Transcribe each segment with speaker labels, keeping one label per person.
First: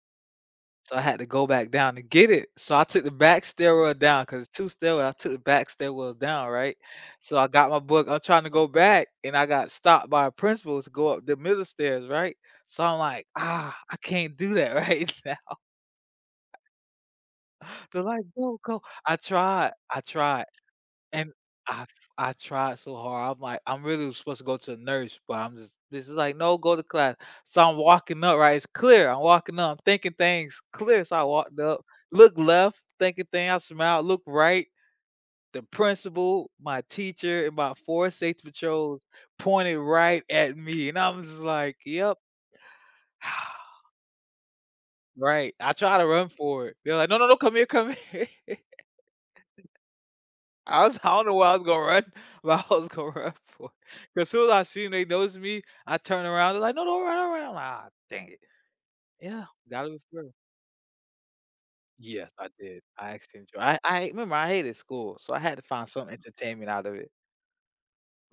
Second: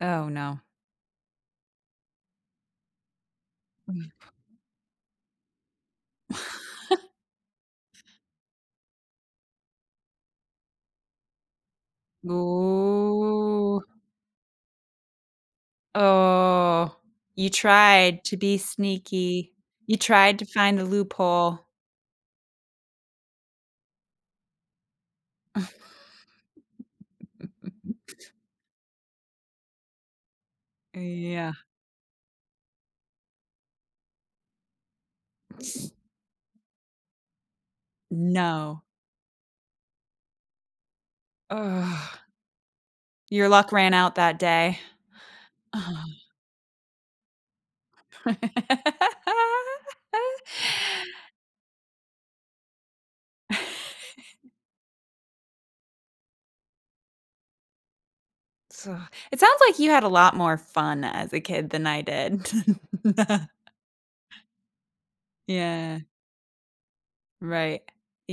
Speaker 1: Oh, no.
Speaker 2: So I had to go back down to get it, so I took the back stairwell
Speaker 1: Mm.
Speaker 2: down, 'cause it's 2 stairwells, I took the back stairwell down, right, so I got my book. I'm trying to go back, and I got stopped by a principal to go up the middle stairs, right, so I'm like, "Ah,
Speaker 1: Ooh.
Speaker 2: I can't do that right now."
Speaker 1: Oh, you
Speaker 2: They're
Speaker 1: tried
Speaker 2: like,
Speaker 1: to be
Speaker 2: "Go, go." I
Speaker 1: sneaky,
Speaker 2: tried
Speaker 1: you
Speaker 2: I
Speaker 1: tried to
Speaker 2: tried,
Speaker 1: find a
Speaker 2: and
Speaker 1: loophole.
Speaker 2: I I tried so hard, I'm like, "I'm really was supposed to go to a nurse," but I'm just this is like, "No, go to class." So I'm walking up, right, it's clear I'm walking up, I'm thinking things
Speaker 1: Uh,
Speaker 2: clear, so I
Speaker 1: yeah.
Speaker 2: walked up, look left, thinking thing I smile, look right, the principal, my teacher, and about 4 safety
Speaker 1: No.
Speaker 2: patrols pointed right at me, and I was just like, "Yep."
Speaker 1: Ugh. Your luck ran out that day.
Speaker 2: Right, I try to run for it, they're like, "No no no, come here come here." I was I don't know where I was gonna run, but I was gonna run for it, 'cause as soon as I seen they noticed me, I turn around, they're like, "No no don't run don't run." I'm like, "Aw, dang it."
Speaker 1: So it
Speaker 2: Yeah,
Speaker 1: sounds like you
Speaker 2: gotta
Speaker 1: had a
Speaker 2: [unintelligible]
Speaker 1: lot more fun as a kid than I
Speaker 2: Yes, I
Speaker 1: did.
Speaker 2: did, I actually enjoy I I remember I hated school, so, I had to find
Speaker 1: Yeah.
Speaker 2: some entertainment out of it.
Speaker 1: Right,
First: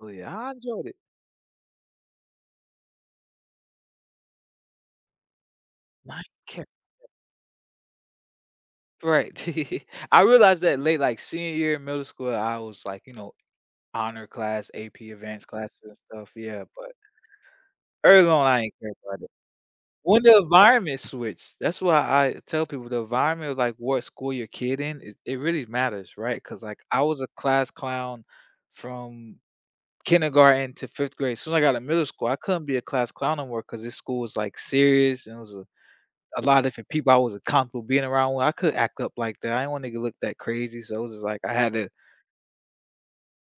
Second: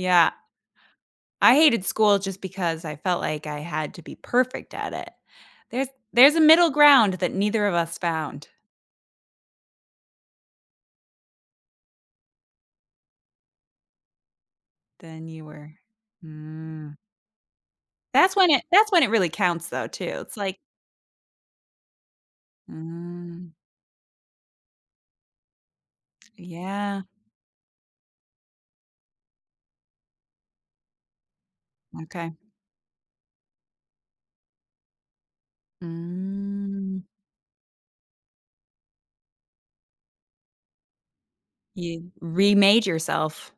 Speaker 2: Really, I enjoyed it.
Speaker 1: I hated school just because I felt like I had to be perfect at it. There's there's a middle
Speaker 2: [unintelligible]
Speaker 1: ground that neither of us found.
Speaker 2: Right, I realized that late, like, senior year in middle school, I was like you know, honor class, AP
Speaker 1: Then you
Speaker 2: advanced
Speaker 1: were,
Speaker 2: classes and stuff, yeah,
Speaker 1: hmm.
Speaker 2: but early
Speaker 1: That's
Speaker 2: on,
Speaker 1: when
Speaker 2: I
Speaker 1: it
Speaker 2: ain't
Speaker 1: that's
Speaker 2: care
Speaker 1: when it
Speaker 2: about
Speaker 1: really
Speaker 2: it.
Speaker 1: counts, though, too,
Speaker 2: When
Speaker 1: it's
Speaker 2: the
Speaker 1: like
Speaker 2: environment switched, that's why I tell people, "The environment
Speaker 1: Mm.
Speaker 2: of, like, what school your kid in, it it really matters." Right, 'cause, like, I
Speaker 1: Yeah.
Speaker 2: was a class clown from kindergarten to 5th grade, as soon as I got to middle school,
Speaker 1: Okay.
Speaker 2: I couldn't be a class clown no more, 'cause this school was, like, serious, and it was a a lot of different
Speaker 1: Mm.
Speaker 2: people I wasn't comfortable being around with, I couldn't act up like that, I didn't wanna go look that crazy, so, it was just like, I had to
Speaker 1: You remade yourself.